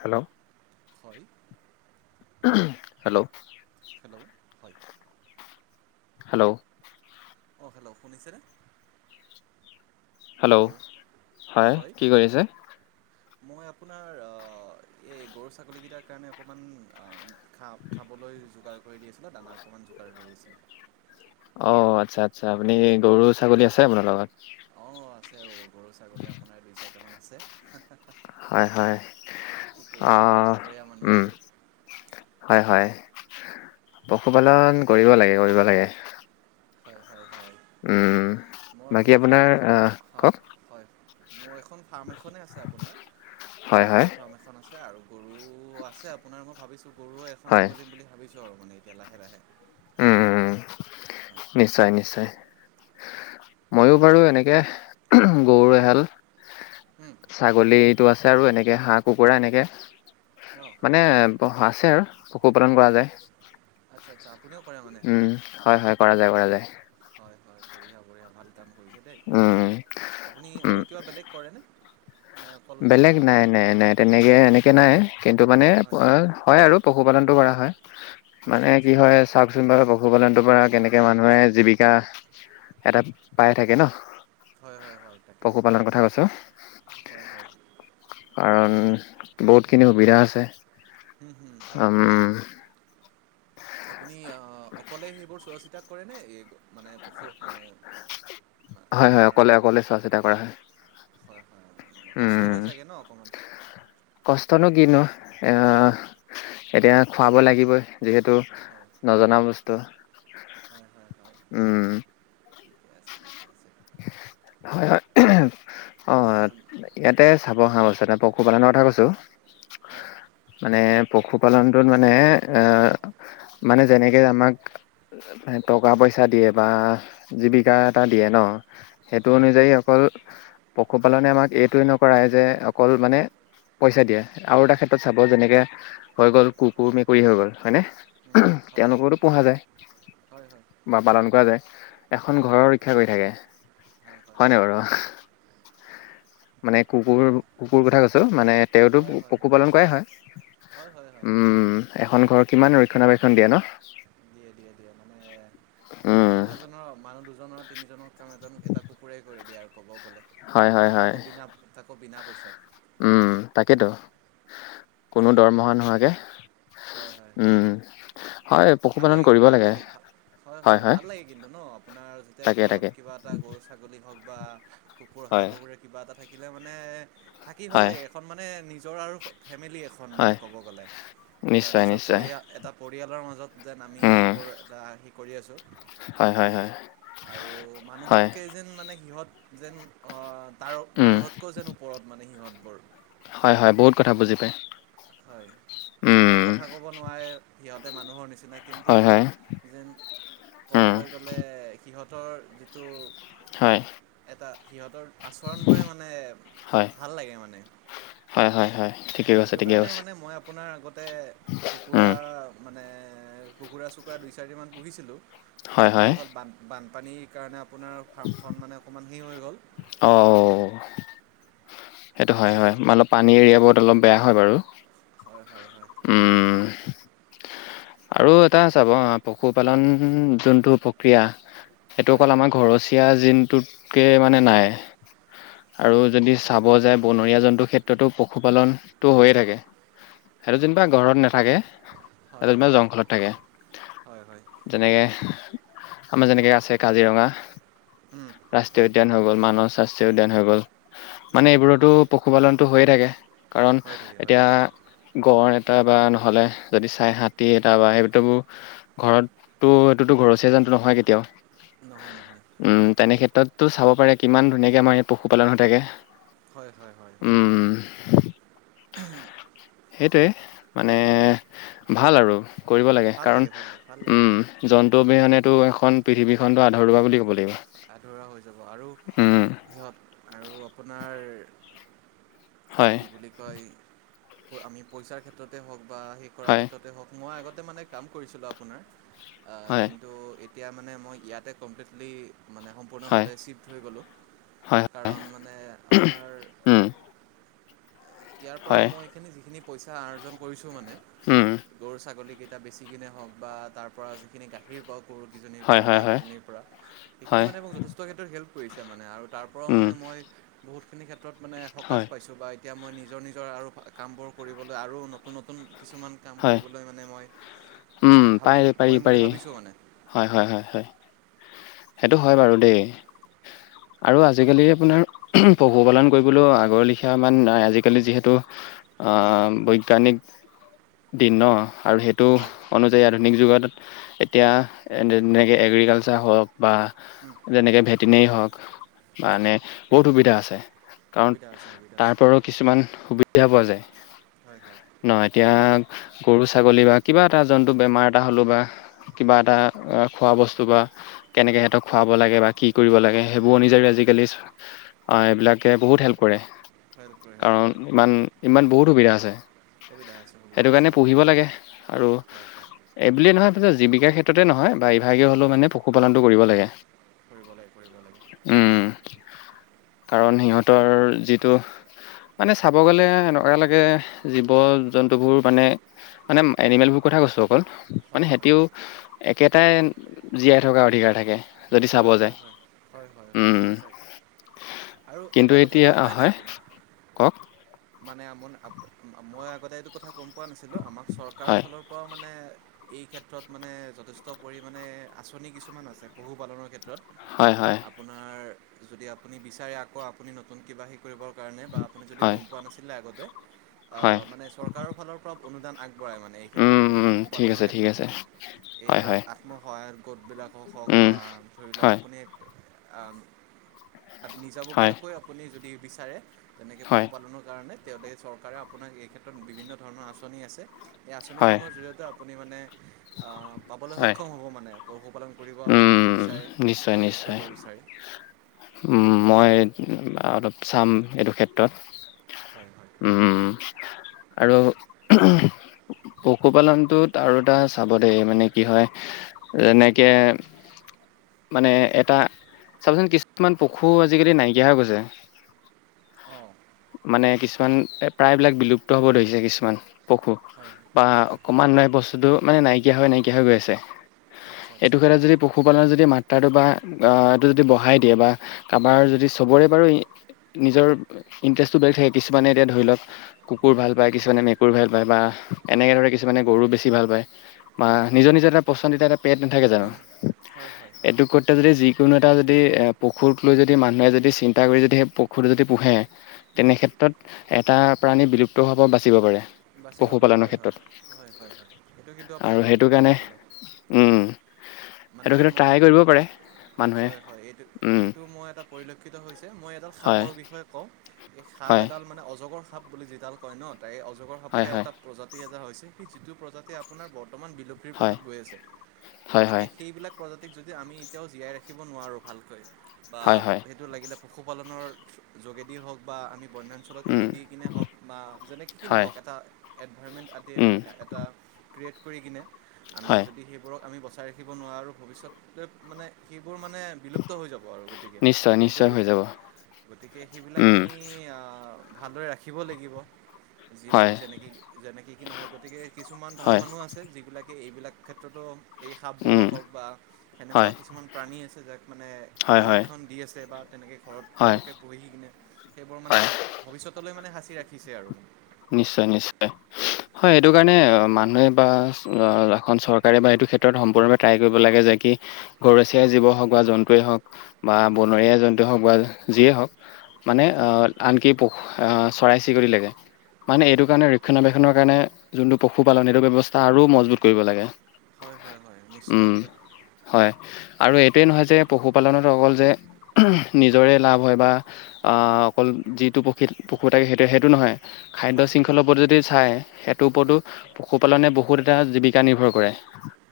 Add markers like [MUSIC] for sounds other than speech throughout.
Hello, হয় hello? Hello, ' হয়। Hello? অ হেল্ল' শুনিছেনে হেল্ল'? হয় কি কৰি আছে? মই আপোনাৰ এই গৰু ছাগলীকেইটাৰ কাৰণে অকণমান খা খাবলৈ যোগাৰ কৰি দি আছিলোঁ দানা অকণমান যোগাৰ কৰি আছিল। অ আচ্ছা আচ্ছা আপুনি গৰু ছাগলী আছে আপোনাৰ লগত অঁ আছে অহঁ গৰু ছাগলী আপোনাৰ দুই চাৰিটামান আছে। হয় হয় কি কৰিব আৰু আহ অকলশৰীয়া মানুহ উম আৰু হয় হয়। পশুপালন কৰিব লাগে কৰিব লাগে। হয়। হয় উম, মোৰ বাকী ফাৰ্ম আপোনাৰ এখন আহ হয় কওক? হয় মোৰ এখন ফাৰ্ম এখনেই আছে আপোনাৰ, হয় হয় ছাগলীৰ ফাৰ্ম এখন আছে আৰু গৰু আছে আপোনাৰ মই ভাবিছোঁ গৰু এখন হয় খুলিম বুলি ভাবিছোঁ আৰু মানে এতিয়া লাহে লাহে উম উম, হয় নিশ্চয় নিশ্চয়। মইও বাৰু এনেকে গৰু এহাল উম, ছাগলীত টো আছে আৰু এনেকে হাঁহ কুকুৰা এনেকে অঁ মানে আছে আৰু পশুপালন কৰা যায়। আচ্ছা আচ্ছা আপুনিও কৰে মানে উম, হয় হয় কৰা যায় কৰা যায়। হয় হয় বঢ়িয়া বঢ়িয়া ভাল কাম কৰিছে দেই, উম উম আপুনি উম, আৰু কিবা বেলেগ কৰেনে? নে অকল বেলেগ নাই আহ, নাই নাই তেনেকে এনেকে নাই কিন্তু মানে হয় হয় আৰু। পশুপালনটো কৰা হয়, মানে আচ্ছা কি আচ্ছা হয় চাওকচোন বাৰু প পশুপালনটোৰ পৰা কেনেকে মানুহে জীৱিকা এটা পাই থাকে নহঁ হয় হয় হয় তাকে পশুপালনৰ কথা কৈছো। হয় হয় কাৰণ বহুতখিনি সুবিধা আছে। উম উম হয় হয় উম আপুনি আঁহ অকলে আহিব চোৱা চিতাক কৰে নে এই মানে পশু মানে মা- হয় হয় আপোনাৰ অকলে অকলে চোৱা চিতা কৰা হয়। হয় হয় কষ্ট উম হৈ চাগে নহঁ অকণমান। কষ্টনো কিনো এহঁ এতিয়া খুৱাব লাগিবই যিহেতু হয় নজনা বস্তু হয় হয় হয় উম ঠিকে আছে ঠিকে আছে হয় হয়। অ ইয়াতে চাব অহা বস্তু এ পশুপালনৰ কথা কৈছো। হয় মানে পশুপালনটোত মানে এ, মানে যেনেকৈ আমাক টকা পইচা দিয়ে বা জীৱিকা এটা দিয়ে ন। সেইটো হয় হয় অনুযায়ী অকল, পশুপালনে আমাক এইটোৱে নকৰাই যে অকল মানে পইচা দিয়ে আৰু এটা ক্ষেত্ৰত চাব যেনেকে, হৈ গ'ল কুকুৰ, মেকুৰী হৈ গ'ল হয়নে? উম, হয় তেওঁলোকৰো পোহা যায়। হয় হয় বা পালন কৰা যায় এখন উম, ঘৰৰ ৰক্ষা কৰি থাকে। হয় হয় হয়নে বাৰু মানে কুকুৰ, হয় কুকুৰ কথা কৈছোঁ মানে তেওঁতো হয় হয় হয় পশুপালন কৰাই হয়। হয় হয় হয় হয় উম, এখন ঘৰ কিমান ৰক্ষণাবেক্ষণ দিয়ে ন। দিয়ে দিয়ে দিয়ে মানে উম মানুহ এজনৰ মানুহ দুজনৰ তিনিজনৰ কাম এজন এটা কুকুৰেই কৰি দিয়ে আৰু। ক'ব গ'লে হয় হয় হয় তাকো বিনা তাকো বিনা পইচাত উম তাকেতো, কোনো দৰমহা নোহোৱাকে হয় হয় হয় উম। হয় ভাল পশুপালন লাগে কৰিব ভাল লাগে হয় হয় ভাল লাগে কিন্তু নহঁ আপোনাৰ এতিয়া তাকে ঘৰত তাকে কিবা এটা গৰু ছাগলী হওক বা কুকুৰ, হাঁহ, হয় কুকুৰে কিবা এটা থাকিলে মানে থাকি ভাল হয় লাগে এখন মানে নিজৰ আৰু। ফেমিলি এখন মানে হয় ক'ব গ'লে। এটা নিশ্চয় নিজৰ নিশ্চয় পৰিয়া এটা পৰিয়ালৰ মাজত যেন আমি উম এইবোৰ এটা সি কৰি আছোঁ। হয় হয় হয় আৰু হয় মানুহতকেই যেন মানে সিহঁত যেন আঁহ তাৰ উম মানুহতকৈ যেন ওপৰত মানে সিহঁতবোৰ হয় হয় বহুত কথা বুজি পায়। হয়। যদিও উম কথা ক'ব নোৱাৰে, সিহঁতে মানুহৰ নিচিনা কিন্তু হয় হয় যেন উম ক'বলৈ গলে সিহঁতৰ যিটো। হয়। সিহঁতৰ আচৰণবোৰে মানে হয় ভাল লাগে মানে। হয় হয় হয় ঠিকে কৈছে সেইটো ঠিকে কাৰণে কৈছে মানে মই আপোনাৰ আগতে, উম কুকুৰাৰ মানে কুকুৰা চুকুৰা দুই চাৰিদিনমান পুহিছিলোঁ হয় কিন্তু হয় কি হ'ল বান বানপানীৰ কাৰণে আপোনাৰ ফাৰ্মখন মানে অকণমান হে হৈ গ'ল। অ সেইটো হয় হয়, মই অলপ পানী এৰিয়াবোৰত অলপ বেয়া হয় বাৰু। হয় হয় হয় উম। আৰু এটা চাব পশুপালন যোনটো প্ৰক্ৰিয়া এইটো হয় অকল আমাৰ ঘৰচীয়া জিনটোতকে মানে নাই। হয় আৰু যদি চাব যায়। বনৰীয়া জন্তুৰ ক্ষেত্ৰতো পশুপালনটো হৈয়ে থাকে, সেইটো যেনিবা ঘৰত নাথাকে। হয় তাতে ইমান হয় জংঘলত থাকে, হয় হয় যেনেকে আমাৰ যেনেকৈ আছে কাজিৰঙা উম ৰাষ্ট্ৰীয় হয় উদ্যান হৈ গ'ল মানৱ ৰাষ্ট্ৰীয় উদ্যান হৈ গ'ল। মানে হয় এইবোৰতো পশুপালনটো হৈয়ে থাকে কাৰণ হৈ থাকে হৈ এতিয়া থাকে গড় তা বা নহলে যদি চাই হাত টি এটা বাই সেইতো ঘৰততোঁ এইটোতো ঘৰচীয়া জন্তুটো নহয় কেতিয়াওঁ নহয় নহয় উম তেনে ক্ষেত্ৰতটো চাব পাৰে কিমান ধুনীয়াকে আমাৰ পশুপালন হৈ থাকে। হয় হয় হয় উম, সেইটোৱে মানে ভাল আৰু। কৰিব লাগে ভাল কাৰণ ভাল লাগে ভাল লাগে ভাল লাগে জন্তু অবিহনেতো এখন পৃথিৱীখনতো আধৰুৱা বুলি ক'ব লাগিব। আধৰুৱা হৈ যাব আৰু উম, সিহঁত আৰু আপোনাৰ হয়, কি বুলি কয়, আমি পইচাৰ ক্ষেত্ৰতে হওক বা সেই কৰাৰ হয়, ক্ষেত্ৰতে হওক মই আগতে মানে কাম কৰিছিলোঁ আপোনাৰ হয়, কিন্তু তেতিয়া মানে মই ইয়াতে কমপ্লিটলি মানে হয়, সম্পূৰ্ণভাৱে চিফ্ট হৈ গ'লোঁ। হয়, কাৰণ মানে আপোনাৰ উম, ইয়াৰ পৰা হয়, মই এইখিনি যিখিনি পইচা আৰ্জন কৰিছো মানে উম, গৰু ছাগলী কেইটা এয়া বেছি কিনে হওক বা তাৰ পৰা যিখিনি গাখীৰ পাওক। [INAUDIBLE] হয়, গায়কেইজনীৰ পৰা সেইখিনি হয়, মানে মোক যথেষ্ট ক্ষেত্ৰত হেল্প কৰিছে মানে আৰু তাৰ পৰাও উম, মানে মই বহুত সেইখিনি ক্ষেত্ৰত মানে সকাহ হয়, পাইছোঁ বা এতিয়া মই নিজৰ নিজৰ আৰু কামবোৰ কৰিবলৈ আৰু নতুন নতুন কিছুমান কাম হয়, কৰিবলৈ মানে মই মানে উম পায় ভাবিম পাৰি কৰিম বুলি পাৰি ভাবিছোঁ মানে হয় হয় হয় হয় সেইটো হয় বাৰু দেই আৰু আজিকালি আপোনাৰ পশুপালন কৰিবলৈ আগৰ লিখীয়া ইমান আজিকালি যিহেতু অ হয় বৈজ্ঞানিক দিন ন আৰু সেইটো হয় অনুযায়ী আধুনিক যুগত এতিয়া যেনেকে এগ্ৰিকালচাৰ হওক বা উম, যেনেকে ভেটিনেৰি ধৰক বা হয় মানে বহুত সুবিধা আছে কাৰণ সুবিধা আছে সুবিধা আছে তাৰ পৰাও কিছুমান সুবিধা পোৱা যায় হয় হয় ন এতিয়া গৰু ছাগলী বা কিবা এটা জন্তু বেমাৰ এটা হ'লেও বা কিবা এটা উম, খোৱা বস্তু বা কেনেকে সিহঁতক খুৱাব লাগে বা কি কৰিব লাগে সেইবোৰ অনুযায়ী আজিকালি অ এইবিলাকে বহু বহুত হেল্প কৰে হেল্প কৰে হেল্প কাৰণ ইমান ইমান বহুত সুবিধা আছে কবিতা আ সেইটো কাৰণে পুহিব লাগে আৰু হয় হয় এই বুলিয়েই নহয় জীৱিকাৰ ক্ষেত্ৰতে নহয় বা এইভাগেই হ'লেও মানে পশুপালনটো কৰিব লাগে ফুৰি লাগ কৰিবৰি লাগে উম কাৰণ সিহঁতৰ যিটো মানে চাব গ'লে এনেকুৱা লাগে জীৱ জন্তু বোৰ মানে মানে এনিমেল বোৰৰ কথা কৈছোঁ হয় মানে হয় হেইটিও একেইটাই জীয়াই থকাৰ অধিকাৰ থাকে যদি চাব হয় হয় যায় হয় হয় হয় উম সঁচাকে আৰু কিন্তু এটা কথা এতিয়া গম আ, পাই নাই হয় আপুনি কওক মানে আপোনাৰ মই আগতে এইটো কথা গম পোৱা নাছিলোঁ আমাক চৰকাৰৰ হয় ফালৰ পৰাও মানে এই ক্ষেত্ৰত মানে যথেষ্ট পৰিমাণে আঁচনি কিছুমান আছে পশুপালনৰ হয় হয় আপোনাৰ যদি আপুনি বিচাৰে আকৌ আপুনি নতুন কিবা শ কৰিবৰ কাৰণে বা আপুনি হয় গম পোৱা নাছিলে আগতে হয় মানে চৰকাৰৰ ফালৰ পৰা অনুমান আগৰ বঢ়াই মানে এই ক্ষেত্ৰত উম মানে উম ঠিক পশুপালনৰ আছে ঠিক ক্ষেত্ৰত আছে মানে এই হয় ধৰক হয় আত্মসহায়ক গোটবিলাকক হওক উম বা ধৰি লওক হয় আপুনি হয় নিজাববীয়াকৈ আপুনি যদি বিচাৰে তেনেকৈ হয় পশুপালনৰ কাৰণে তেওঁতে চৰকাৰে আপোনাৰ এই ক্ষেত্ৰত বিভিন্ন ধৰণৰ আঁচনি আছে এই হয় আঁচনিসমূহৰ জৰিয়তে আপুনি মানে আহ পাবলৈ হয় সক্ষম হ'ব মানে পশুপালন কৰিব আপুনি উম যদি বিচাৰে নিশ্চয় বা শেষ নিশ্চয় কৰিব বিচাৰে উম। মই অলপ চাম এইটো ক্ষেত্ৰত হয় হয় উম, আৰু পশুপালনটোত আৰু এটা চাব দেই মানে কি হয় যেনেকে মানে এটা- চাবচোন কিছুমান পশু আজিকালি নাইকিয়া হৈ গৈছে। অ। মানে কিছুমান প্ৰায়বিলাক বিলুপ্ত হ'ব ধৰিছে কিছুমান পশু হয় বা হয় হয় অকমান বস্তুটো মানে নাইকিয়া হৈ নাইকিয়া হৈ গৈ আছে আচ্ছা এইটো আচ্ছা ক্ষেত্ৰত যদি পশুপালন যদি মাত ৰটো বা এইটো যদি বঢহাই দিয়ে বা কাৰোবাৰ যদি চবৰে বাৰু নিজৰ ইন্টাৰেষ্টটো বেলেগ থাকে কিছুমানে এতিয়া ধৰি লওক কুকুৰ ভাল পায় কিছুমানে মেকুৰী ভাল পায় বা হয় এনেকে ধৰে কিছুমানে গৰুও বেছি ভাল পায়। বা হয় হয় নিজৰ নিজৰ এটা পচন্দিতা এটা পেট নাথাকে জানো হয় হয় হয় এইটো কৰতে যদি যি কিয়নো এটা যদি পশুৰক লৈ যদি মানুহে যদি চিন্তা কৰি যদি সেই পশুৰটো যদি পোহে তেনে উম, ক্ষেত্ৰত এটা প্ৰাণী বিলুপ্ত হাৱ বাচিব পাৰে। বাচিব পাৰে পশুপালনৰ হয় হয় ক্ষেত্ৰত হয় হয় হয় সেইটো কিন আৰু সেইটো কাৰণে উম মানে সেইটো ক মই এই ট্ৰাই ক্ষেত্ৰত কৰিব পাৰে মানুহে হয় হয় এইটো উম এইটো মই এটা পৰিলক্ষিত হৈছে মই এডাল হয় সাপৰ বিষয়ে কওঁ এই সাপ হয় এডাল মানে অজগৰ সাপ বুলি যিডাল কয় ন এই অজগৰ হয় সাপৰে হয় এটা প্ৰজাতি স যিটো প্ৰজাতি আপোনাৰ বৰ্তমান বিলুপীৰ হয় পথত গৈ আছে হয় গতিকে হয় সেইবিলাক প্ৰজাতি হয় হয় [UNINTELLIGIBLE] পশুপালনৰ যোগেদি হওক বা আমি বন্যাঞ্চলত এৰি উম দি কিনে হওক বা যেনে কি কি ন হয় হওক এটা এনভাইৰণমেণ্ট আদি উম মানে এটা ক্ৰিয়েট কৰি কিনে আমি হয় যদি সেইবোৰক আমি বচ চাই ৰাখিব নোৱাৰা আৰু ভৱিষ্যতলৈ মানে সি বোৰ মানে বিলুপ্ত হৈ যাব আৰু গতিকে নিশ্চয় কিন্তু- নিশ্চয় হৈ যাব গতিকে সেইবিলাক উম আমি আহ ভালদৰে ৰাখিব লাগিব। হয় যেনেক কি যেনেকৈ কি নহওক গতিকে কিছুমান ভাল হয় মানুহ আছে যিবিলাকে এইবিলাক ক্ষেত্ৰতো এই উম সাপবোৰক হওক বা সেনেকুৱা হয় কিছুমান প্ৰাণী আছে যাক মানে হয় হয় সংৰক্ষণ দি আছে বা তেনেকৈ ঘৰত হয় তেওঁলোকে পঢ়িহি কিনে সেইবোৰ মানে হয় ভৱিষ্যতলৈ মানে সাঁচি ৰাখিছে আৰু মানে নিশ্চয় নিশ্চয়। হয় এইেইটো কাৰণে মানুহে বা এখন চৰকাৰে বা এইটো ক্ষেত্ৰত সম্পূৰ্ণে ট্ৰাই কৰিব লাগে যে কি ঘৰচীয়াই জীৱ হওক বা জন্তুৱেই হওক বা হয় বনৰীয়া জন্তুৱ হওক বা যিয়ে হওক মানে হয় আনকি প- অ চৰাই চিৰিকতি লেকে মানে হয় এইটো কাৰণে ৰক্ষণাবেক্ষণ খনৰ কাৰণে যোনটো পশুপালন সেইটো ব্যৱস্থা আৰু মজবুত কৰিব লাগে হয় হয় হয় উম। নিশ্চিতভাৱে হয় আৰু এইটোৱেই নহয় যে পশুপালনত অকল যে নিজৰে লাভ হয় বা অকল যিটো পক্ষী পশু থাকে সেইটোৱে সেইটো নহয় খাদ্য হয় হয় শৃংখলাৰ ওপৰত যদি চায় সেইটোৰ ওপৰতো হয় পশু- পালনে বহুত এটা জীৱিকা নিৰ্ভৰ কৰে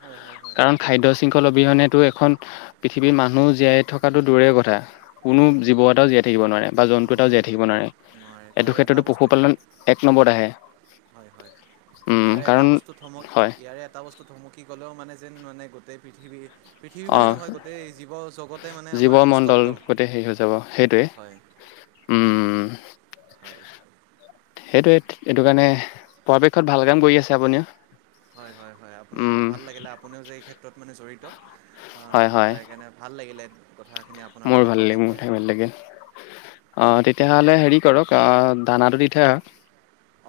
হয় হয় হয় কাৰণ খাদ্য- শৃংখল অবিহনেতো এখন পৃথিৱীৰ মানুহ জীয়াই থকাটো দূৰে কথা- কোনো দূৰৰ জীৱ কথা এটাও জীয়াই থাকিব নোৱাৰে বা জন্তু এটাও নোৱাৰি জীয়াই থাকিব নোৱাৰি নোৱাৰে নোৱাৰে এইটো তাৰে এটা ক্ষেত্ৰতো বস্তু পশুপালন। ব আহে হয় হয় উম ইয়াৰে এটা কাৰণ বস্তু থমক হয় ইয়াৰে এটা বস্তু থমকি গ'লেও মানে যেন মানে গোটেই পৃথিৱীত পৃথিৱী অ বুলি নহয় গোটেই জীৱ জগতে মানে আমাৰ জীৱমণ্ডল নিস্তব্ধ গোটেই হেৰি হৈ যাব সেইটোৱে হয়। উম হয় সেইটোৱে এইটো কাৰণে পৰাপক্ষত ভাল কাম কৰি আছে আপুনিও। হয় হয় হয় আপুনিও উম ভাল লাগিলে আপুনিও যে এই ক্ষেত্ৰত মানে জড়িত অ তাৰে কাৰণে ভাল। ভাল লাগিলে। কথাখিনি আপোনাৰ মোৰ লগত ভাল পাতি লাগে মোৰ কিনে ঠাই ভাল লাগে। অ তেতিয়াহ'লে হেৰি কৰক আহ দানাটো দি থৈ আহক।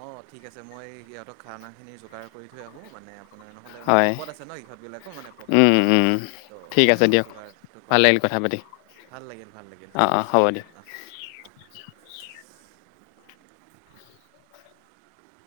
অঁ ঠিক আছে মই সিহঁতক খানাখিনি যোগাৰ কৰি থৈ আহোঁ মানে অনা নহলে মানে হয় ভোকত আছে ন ইহঁত বিলাকো মানে উম উম তো ঠিক আছে ইহঁতক দিয়ক যোগাৰটো ভাল কৰি থৈ লাগিল আহোঁ কথা পাতি। ভাল লাগিল ভাল লাগিল অ ঠিক অ আছে হ'ব দিয়ক অ অ। [INAUDIBLE]